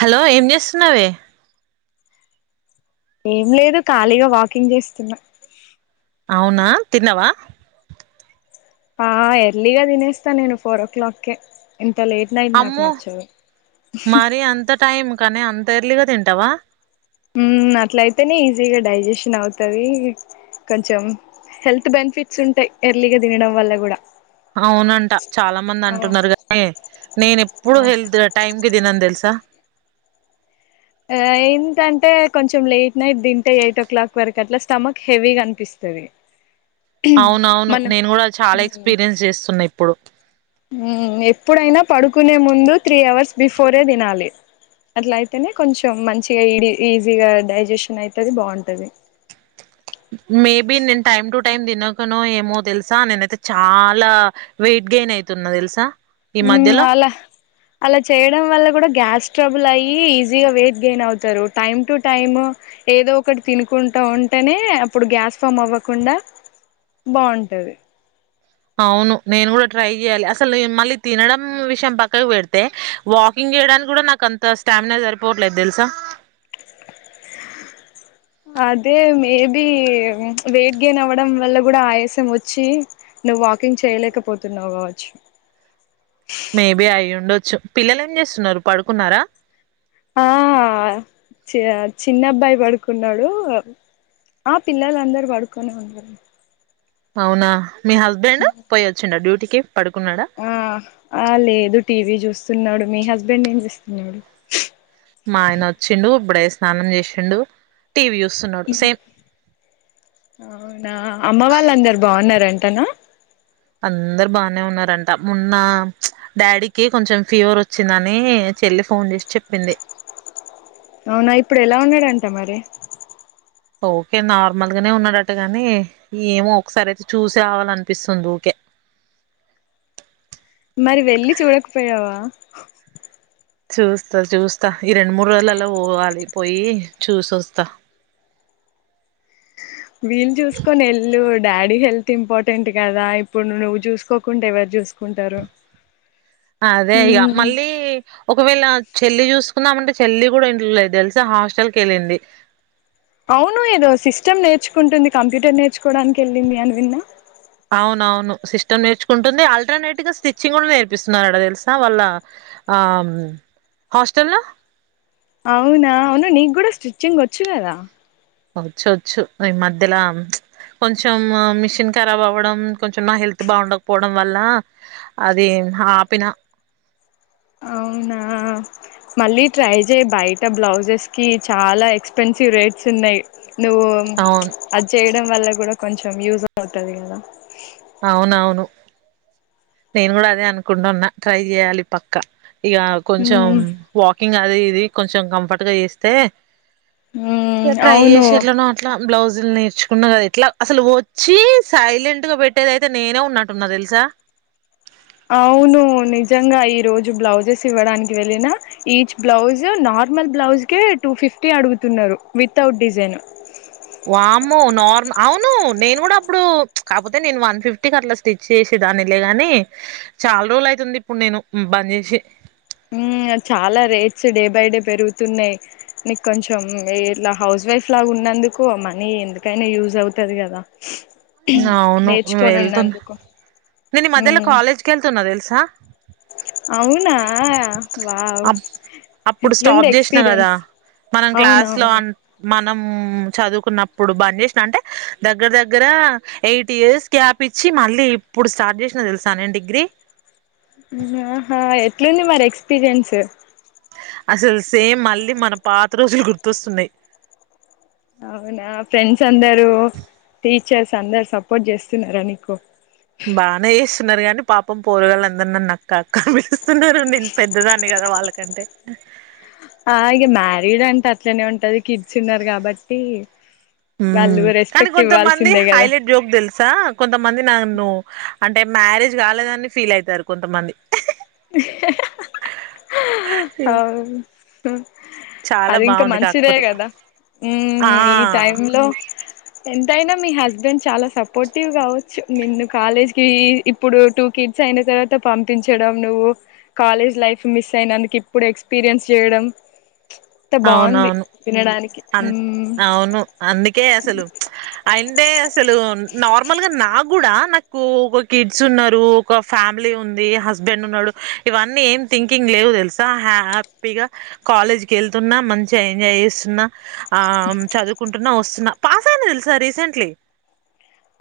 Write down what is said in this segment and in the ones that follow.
Hello ఏం చేస్తున్నావే ఏం లేదు ఖాళీగా వాకింగ్ చేస్తున్నా అవునా తిన్నావా ఆ ఎర్లీగా తినేస్తా నేను ఫోర్ ఓ క్లాక్ కే ఎంత్ అమ్మో మరి అంత టైం కానీ అంత ఇంత ఎర్లీగా తింటావా మ్ అట్ల అయితేనే ఈజీగా డైజెషన్ అవుతంది కొంచెం హెల్త్ బెనిఫిట్స్ ఉంటాయి ఎర్లీగా తినడం వల్ల కూడా అవునంట చాలా మంది ఆ అంటున్నారు కానీ నేను ఎప్పుడు ఆ హల్త్ టైం కి తినను తెలుస త్త ఆ ఏంటంటే కొంచెం లేట్ నైట్ తింటే ఎయిట్ ఓ క్లాక్ వరకు అట్లా స్టమక్ హెవీగా అనిపిస్తది అవునవును మనం నేను కూడా చాలా ఎక్స్పీరియన్స్ చేస్తున్నాయి ఇప్పు ఇప్పుడు మ్ ఎప్పుడైనా పడుకునే ముందు త్రీ అవర్స్ బిఫోరే తినాలి అట్లాయితేనే కొంచెం మంచిగా ఈడ ఈజీగా డైజెషన్ అయితది బాగుంటుంది మేబి నేను టైమ్ టు టైమ్ తినకనో ఏమో తెలుసా నేనైతే చాలా వెయిట్ గైన్ అవుతున్నా తెలుసా ఈ మ్ మధ్యలో అలా అలా చేయడం వల్ల కూడా గ్యాస్ స్ట్రబుల్ అయ్యి ఈజీగా వెయిట్ గెయిన్ అవుతారు టైమ్ టు టైమ్ ఏదో ఒకటి తినుకుంటూ ఉంటేనే అప్పుడు గ్యాస్ ఫామ్ అవ్వకుండా బాగుంటది అవును నేను కూడా ట్రై చెయాలి అసలు మళ్ళీ తినడం విషయం పక్కకు పెడితే వాకింగ్ చేయడానికి కూడా నాకు అంత స్టామినా సరిపోవట్లేదు తెలుసా అదే మేబి వెయిట్ గెయిన్ అవ్వడం వల్ల కూడా ఆయాసం వచ్చి నువ్వు వాకింగ్ చేయలేకపోతున్నావు కావచ్చు మేబి అయి ఉండొచ్చు పిల్లలు ఏం చేస్తున్నారు పడుకున్నారా ఆ చిన్నబ్బాయి పడుకున్నాడు ఆ పిల్లలుందరూ పడుకొని ఉన్నారు అవునా మీ హస్బండ్ పోయ వచ్చిన డ్యూటీకి పడుకున్నాడా ఆ ఆ లేదు టీవీ చూస్త స్తున్నాడు మీ హస్బెండ్ ఏం చేస్తున్నాడు మా ఆయన వచ్చిండు ఇప్పుడే స్నానం చేసిండు టీవీ చూస్తున్నాడు సేమ్ అవునా అమ్మ వాళ్ళ అందరు బాగున్నారం టన అందరు బానే ఉన్నారంట మొన్న డాడీకి కొంచెం ఫీవర్ వచ్చిందని చెల్లి ఫోన్ చేసి చెప్పింది అవునా ఇప్పుడు ఎలా ఉన్నాడంట మరి ఓకే నార్మల్గానే ఉన్నాడటటు గాని ఏమో ఒకసారి అయితే చూసే అవాల అనిపిస్తుంది హుకే మరి వెళ్ళి చూడకపోయావా చూస్తా చూస్తా ఈ రెండు మూడు రోజులలో పోవాలి పోయి చూసి వస్తా వీళ్ళు చూసుకొని వెల్ళు డాడీ హెల్త్ ఇంపార్టెంట్ కదా ఇప్పుడు నువ్వు చూసుకోకుండా ఎవరు చూసుకుంటారు అదే ఇక మ్మ్ మళ్ళీ ఒకవేళ చెల్లి చూసుకుందామంటే చెల్లి కూడా ఇంట్లో లేదు తెలిసా హాస్టల్ వెళ్ళింది అవును ఏదో సిస్టమ్ నేర్చుకుంటుంది కంప్యూటర్ నేర్చుకోవడానికి వెళ్ళింది అని విన్నా అవునవును సిస్టం నేర్చుకుంటుంది ఆల్టర్నేట్ గా స్టిచ్చింగ్ కూడా నేర్పిస్తున్నాడ తెలుసా వాళ్ళ హాస్టల్ లో అవునా అవునా నీకు కూడా స్టిచ్చింగ్ వచ్చు కదా వచ్చొచ్చు ఈ మధ్యలో కొంచెం మిషన్ ఖరాబ్ అవ్వడం కొంచెం నా హెల్త్ బాగుండకపోవడం వల్ల అది ఆపిన అవునా మళ్ళీ ట్రై చేయి బయట బ్లౌజెస్ కి చాలా ఎక్స్పెన్సివ్ రేట్స్ ఉన్నాయి నువ్వు అవును అది చేయడం వల్ల కూడా కొంచం యూస్ అవుతాది కదా అవునవును నేను కూడా అదే అనుకుంటున్నా ట్రై చేయాలి పక్క ఇక కొంచెం మ్మ్ వాకింగ్ అది ఇది కొంచెం కంఫర్ట్ గా చేస్తే ఇక మ్మ్ ట్రై అవును చేసి ఎలానో ఉన్నాం బ్లౌజులు నేర్చుకున్నా కదా ఇట్లా అసలు వచ్చి సైలెంట్ గా పెట్టి అట్టేదైతే నేనే ఉన్నట్టున్నా తెలుసా అవును నిజంగా ఈ రోజు బ్లౌజెస్ ఇవ్వడానికి వెళ్ళిన ఈచ్ బ్లౌజ్ నార్మల్ బ్లౌజ్ క టూ ఫిఫ్టీ అడుగుతున్నారు వితౌట్ డిజైన్ వామ్మో నార్మల్ అవును నేను కూడా అప్పుడు కాకపోతే నేను వన్ ఫిఫ్టీకి అట్లా స్టిచ్ చేసే దాన్నిలే గాని చాలా రోజులు అయితుంది ఇప్పుడు నేను బంద్ చేసి చాలా రేట్స్ డే బై డే పెరుగుతున్నాయి నీకు కొంచెం ఇలా హౌస్ వైఫ్ లాగా ఉన్నందుకు ఆ మనీ ఎందుకైనా యూజ్ అవుతాది కదా అవును నేర్చుకొని వెళ్తున్నా ఉన్నందుకు నేను ఈ మధ్యలో మ్మ్ కాలేజ్కి వెళ్తున్నా తెలుసా అవునా వావ్ అప్ అప్పుడు ఎట్లుంది స్టాప్ చేసిన కదా ఎక్స్పీరియన్స్ మనం క్లాస్ లో అవునవును అన్ మనం చదువుకున్నప్పుడు బంద్ చేసినా అంటే దగ్గర దగ్గర ఎయిట్ ఇయర్స్ గ్యాప్ ఇచ్చి మళ్ళీ ఇప్పుడు స్టార్ట్ చేసినా తెలుసా నేను డిగ్రీ ఆహా ఎట్లుంది మరి ఎక్స్పీరియన్స్ అసలు సేమ్ మళ్ళీ మన పాత రోజులు గుర్తొస్తున్నాయి అవునా ఫ్రెండ్స్ అందరు, టీచర్స్ అందరు సపోర్ట్ చేస్తున్నారా నీకు బాగానే చేస్తున్నారు కానీ పాపం పోరుగాల అందరు నన్ను అక్క అక్క అని పిలుస్తున్నారు నేను పెద్దదాన్ని కదా వాళ్ళకంటే ఆ ఇక మ్యారీడ్ అంటే అట్లనే ఉంటాది కిడ్స్ ఉన్నారు కాబట్టి. వాళ్ళు హమ్ కానీ రెస్పెక్ట్ కొంతమంది ఇవ్వాల్సిందే కదా హైలైట్ జోక్ తెలు స కొంతమంది నన్ను అంటే మ్యారేజ్ కాలేదని ఫీల్ అయితారు కొంతమంది. ఇహ్హ్ హ అవును ఉ చాలా అది ఇంకా బాగుంది మంచిదే కాకపోతే కదా ఆ హమ్ ఈ టైమ్ లో ఎంతైనా మీ హస్బెండ్ చాలా సపోర్టివ్ కావచ్చు నిన్ను కాలేజ్ కి ఇప్పుడు టూ కిడ్స్ అయిన తర్వాత పంపించడం. నువ్వు కాలేజ్ లైఫ్ మిస్ అయినందుకు ఇప్పుడు ఎక్స్పీరియన్స్ చేయడం. అంత బాగుంది అవునవును వినడానికి అన్ మ్మ్ అవును అందుకే అసలు చ్ అయింటే అసలు నార్మల్ గా నాక్ కూడా నాకు ఒక కిడ్స్ ఉన్నారు. ఒక ఫ్యామిలీ ఉంది, హస్బెండ్ ఉన్నాడు. ఇవన్నీ ఏం థింకింగ్ లేవు తెలుసా హ్యాపీగా కాలేజ్కి వెళ్తున్నా, మంచిగా ఎంజాయ్ చేస్తున్నా. ఆమ్ చదువుకుంటున్నా వస్ న పాస్ అయింది తెలుసా రీసెంట్లీ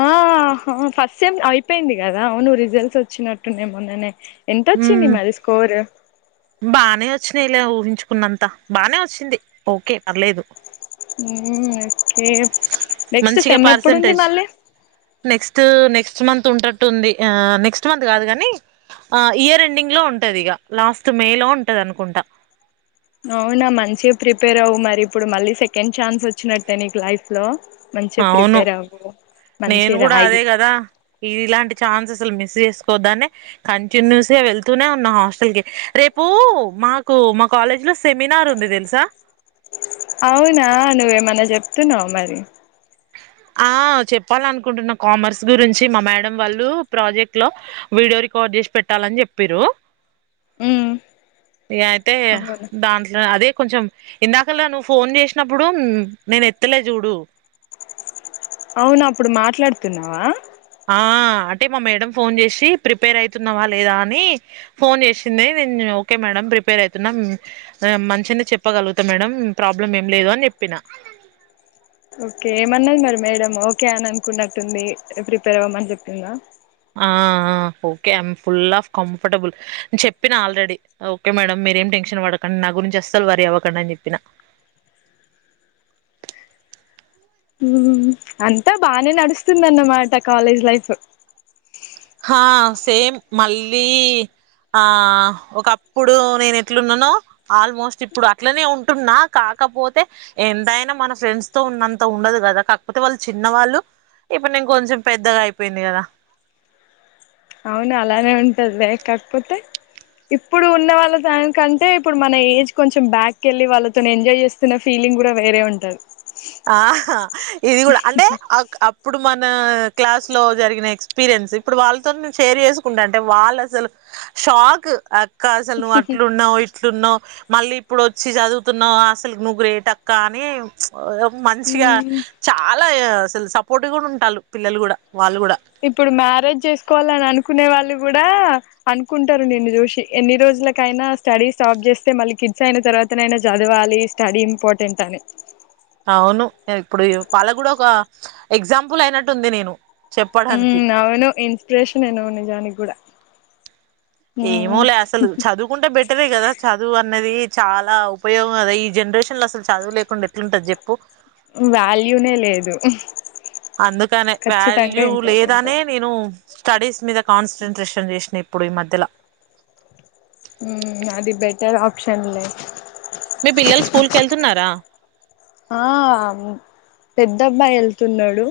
ఆహ ఫస్ట్ టమ్ అయిపోయింది కదా అవును రిజల్ట్స్ వచ్చినట్టున్నాయి మొన్ననే. ఎంతొచ్చింది మాది స్కోరు వచ్చినిలే ఊహించుకున్నంత బానే వచ్చింది ఓకే పర్లేదు. ఉమ్మ్ కేవ్ నెక్స్ట్ మంచిగా సెమ్ ఎప్పుడుంది పర్సంటేజ్ మళ్ళీ నెక్స్ట్ నెక్స్ట్ మంత్ ఉంటట్టుంది. ఆ నెక్స్ట్ మంత్ కాదు కానీ, ఆ ఇయర్ ఎండింగ్ లో ఉంటది ఇక లాస్ట్ మే లో ఉంటది అనుకుంటా. అవునా మంచిగా ప్రిపేర్ అవ్వు. మరి ఇప్పుడు మళ్ళీ సెకండ్ ఛాన్స్ వచ్చినట్టే నీకు లైఫ్ లో మంచిగా అవును ప్రిపేర్ అవ్వు నేను మంచిగా కూడా రాయి అదే కదా ఇలాంటి ఛాన్స్ అస్సలు మిస్ చేసు ఓద్దానే కంటిన్యూస్ గా వెళ్తూనే ఉన్నా హాస్టల్ కి రేపు మాకు మా కాలేజ్ లో సెమినార్ ఉంది తెలుసా. అవునా నువ్వేమన్నా చెప్తున్నావు మరి ఆ చెప్పాలనుకుంటున్నా కామర్స్ గురించి మా మేడం వాళ్ళు ప్రాజెక్ట్ లో వీడియో రికార్డ్ చేసి పెట్టాలని చెప్పిరు. మ్మ్. యాద్ తే అవును దాంట్లో అదే కొంచెం ఇందాకలా నువ్వు ఫోన్ చేసినప్పుడు ఉమ్ నేను ఎత్తలే చూడు. అవును అప్పుడు మాట్లాడుతున్నావా ఆ అంటే మా మేడం ఫోన్ చేసి ప్రిపేర్ అయితున్నావా లేదా అని ఫోన్ చేసింది. నేను ఓకే మేడం ప్రిపేర్ అయితున్నా మంచిని చెప్పగలుగుతా మేడం ప్రాబ్లం ఏం లేదు అని చెప్పిన. ఓకే ఏమన్నాది మరి మేడం ఓకే అని అనుకున్నట్టుంది ప్రిపేర్ అవ్వమని చెప్తుందా. ఆ okay I'm full of comfortable చెప్పిన ఆల్రెడీ ఓకే మేడం మీరేం టెన్షన్ పడకండి, నా గురించి అస్సలు వరి అవ్వకండి అని చెప్పిన. అంతా బానే నడుస్తుందిన్నమాట కాలేజ్ లైఫ్ హా సేమ్ మళ్ళీ ఆ ఒకప్పుడు నేను ఎట్లున్నానో, ఆల్మోస్ట్ ఇప్పుడు అట్లనే ఉంటున్నా. కాకపోతే ఎంతైనా మన ఫ్రెండ్స్ తో ఉన్నంత ఉండదు కదా. కాకపోతే వాళ్ళు చిన్నవాళ్ళు ఇప్పుడు నేను కొంచెం పెద్దగా అయిపోయింది కదా. అవును అలానే ఉంటది వే కాకపోతే ఇప్పుడు ఉన్న వాళ్ళ దానికంటే ఇప్పుడు మన ఏజ్ కొంచెం బ్యాక్కి వెళ్ళి వాళ్ళతోని ఎంజాయ్ చేస్తున్న ఫీలింగ్ కూడా వేరే ఉంటది. ఆహ ఇది కూడా అంటే అక్ అప్పుడు మన నా క్లాస్ లో జరిగిన ఎక్స్పీరియన్స్ ఇప్పుడు వాళ్ళతోను నేను షేర్ చేసుకుంటా అంటే వాళ్ళు అసలు షాక్. అ కాసల్ నువ్వు అట్లున్నావు ఇట్ ఇట్లున్నావ్ మళ్ళీ ఇప్పుడు వచ్చి చదువుతున్నావు అసలు నువ్వు గ్రేటక్క అని ఓ మంచిగా ఉమ్ చాలా లా అసలు సపోర్ట్ కూడా ఉంటాలు పిల్లలు కూడా వాళ్ళు కూడా ఇప్పుడు మ్యారేజ్ చేసుకోవాలని అనుకునే వాళ్ళు కూడా అనుకుంటారు నిన్ను చూసి ఎన్ని రోజులకైనా స్టడీ స్టాప్ చేస్తే మళ్ళీ కిడ్స్ అయిన తర్వాతనైనా చదవాలి స్టడీ ఇంపార్టెంట్ అని అవును ఇప్పుడు వాళ్ళ కూడా ఒక ఎగ్జాంపుల్ అయినట్టు ఉంది నేను చెప్పడానికి మ్మ్ అవును ఇన్స్పిిరేషనే నువ్వు నిజానిక్కూడా ఏమో లే అసలు చదువుకుంటే బెటరే కదా చదువు అన్నది. చాలా ఉపయోగం గద ఈ జనరేషన్ లో అసలు చదువు లేకుండా ఎట్లుంటది చెప్పు వాల్యూనే లేదు. అందుకనే ఖచ్చితంగా వాల్యూ ఇంపార్టెంట్ లేదానే నేను స్టడీస్ మీద కాన్సన్ట్రేషన్ చేసిన ఇప్పుడు ఈ మధ్యల ఉమ్మ్ అది బెటర్ ఆప్షన్లే మీ పిల్లలు స్కూల్ కెళ్తున్నారా ఆ పెద్దబ్బాయి వెళ్తున్నాడు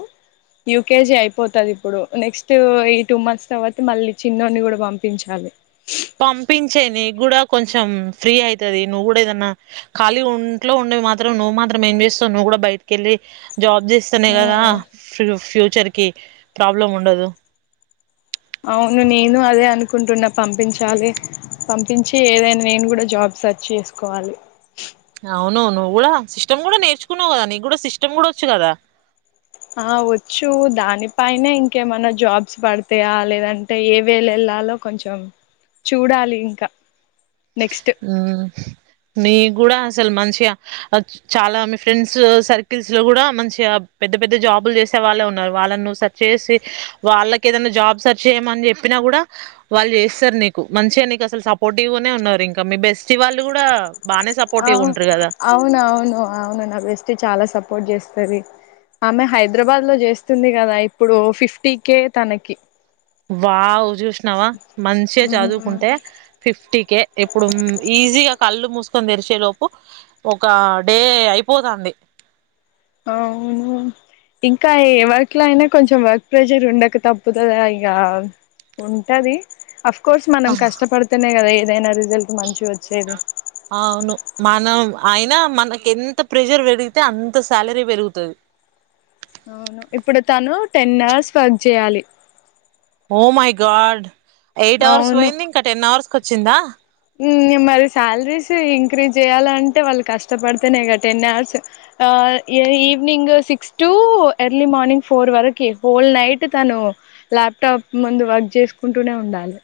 యూకేజీ అయిపోతది ఇప్పుడు నెక్స్ట్ ఈ టూ మంత్స్ తర్వాత మళ్ళీ చిన్నోడిని కూడా పంపించాలి. పంపించేయి నీకు కూడా కొంచెం ఫ్రీ అయితది నువ్వు కూడా ఏదన్నా ఖాళీగ ఇంట్లో ఉండేవి మాత్రం నువ్వు మాత్రం ఏం చేస్తావు నువ్వు కూడా బయటికిెళ్ళి జాబ్ చేస్తనే కదా ఉమ్ ఫ్రీ ఫ్యూచర్ కి ప్రాబ్లం ఉండదు. అవును నేను అదే అనుకుంటున్నా పంపించాలి పంపించి ఏదైనా నేను కూడా జాబ్ సర్చ్ చేసుకోవాలి. అవును నువ్వు కూడా సిస్టమ్ కూడా నేర్చుకున్నావు కదా నీక్కూడా సిస్టమ్ కూడా వచ్చు కదా ఆ వచ్చు దానిపైనే ఇంకేమన్నా జాబ్స్ పడితాయా లేదంటే ఏ వేలో వెళ్ళాలో కొంచెం చూడాలి ఇంకా నెక్స్ట్ ఉమ్మ్ మీక్కూడా అసలు మంచిగా చాలా మీ ఫ్రెండ్స్ సర్కిల్స్ లో కూడా మంచిగా పెద్ద పెద్ద జాబులు చేసే వాళ్ళే ఉన్నారు వాళ్ళని నువ్వుసర్చ్ చేసి వాళ్ళకి ఏదైనా జాబ్ సెర్చ్ చేయ్యమని చెప్పినా కూడా వాళ్ళు చేస్తారు నీకు మంచిగా నీకు అసలు సపోర్టివ్ గానే ఉన్నారు ఇంకా ఇంకా మీ బెస్టీ వాళ్ళు కూడా బానే సపోర్టివ్ అవు ఉంటారు కదా అవునువును అవును నా బెస్టీ చాలా సపోర్ట్ చేస్ స్తది. ఆమె హైదరాబాద్ లో చేస్తుంది కదా ఇప్పుడు ఫిఫ్టీ కే తనకి వావ్ చూసి నవ మంచిగ మ్మ్ చదువుకుంటే ఫిఫ్టీ కే ఇప్పుడు ఈజీగా కళ్ళు మూసు కోని తెరిచేలోపు ఒక డే అయిపోతాంది. అవును ఇంకా ఎ వర్క్ లో అయినా కొంచెం వర్క్ ప్రెసర్ ఉండక తప్పుతదా ఇక ఉంటది. అఫ్ కోర్స్ మనం కష్టపడ్తేనే కదా ఏదై దైన రీజల్ అవును మనం అయినా మనకెంత ప్రెజర్ పెరిగితే అంత సాలరీ పెరుగుతది. అవును ఇప్పుడు తను టెన్ అవర్స్ వర్క్ చేయాలి. Oh my god eight hours అవును పోయింది ఇంక టెన్ అవర్స్ కో చ్చిందా ఉమ్ ఇంగ మరి శాలరీస్ ఇంక్రీజ్ చేయ్యాలంటే, వాళ్ళు కష్టపడితేనే గ టెన్ అవర్స్ ఆ ఏ evening six to early morning four వరకి హోల్ నైట్ తను ల్యాప్టాప్ ముందు వర్క్ చేసుకుంటూనే ఉండాలి.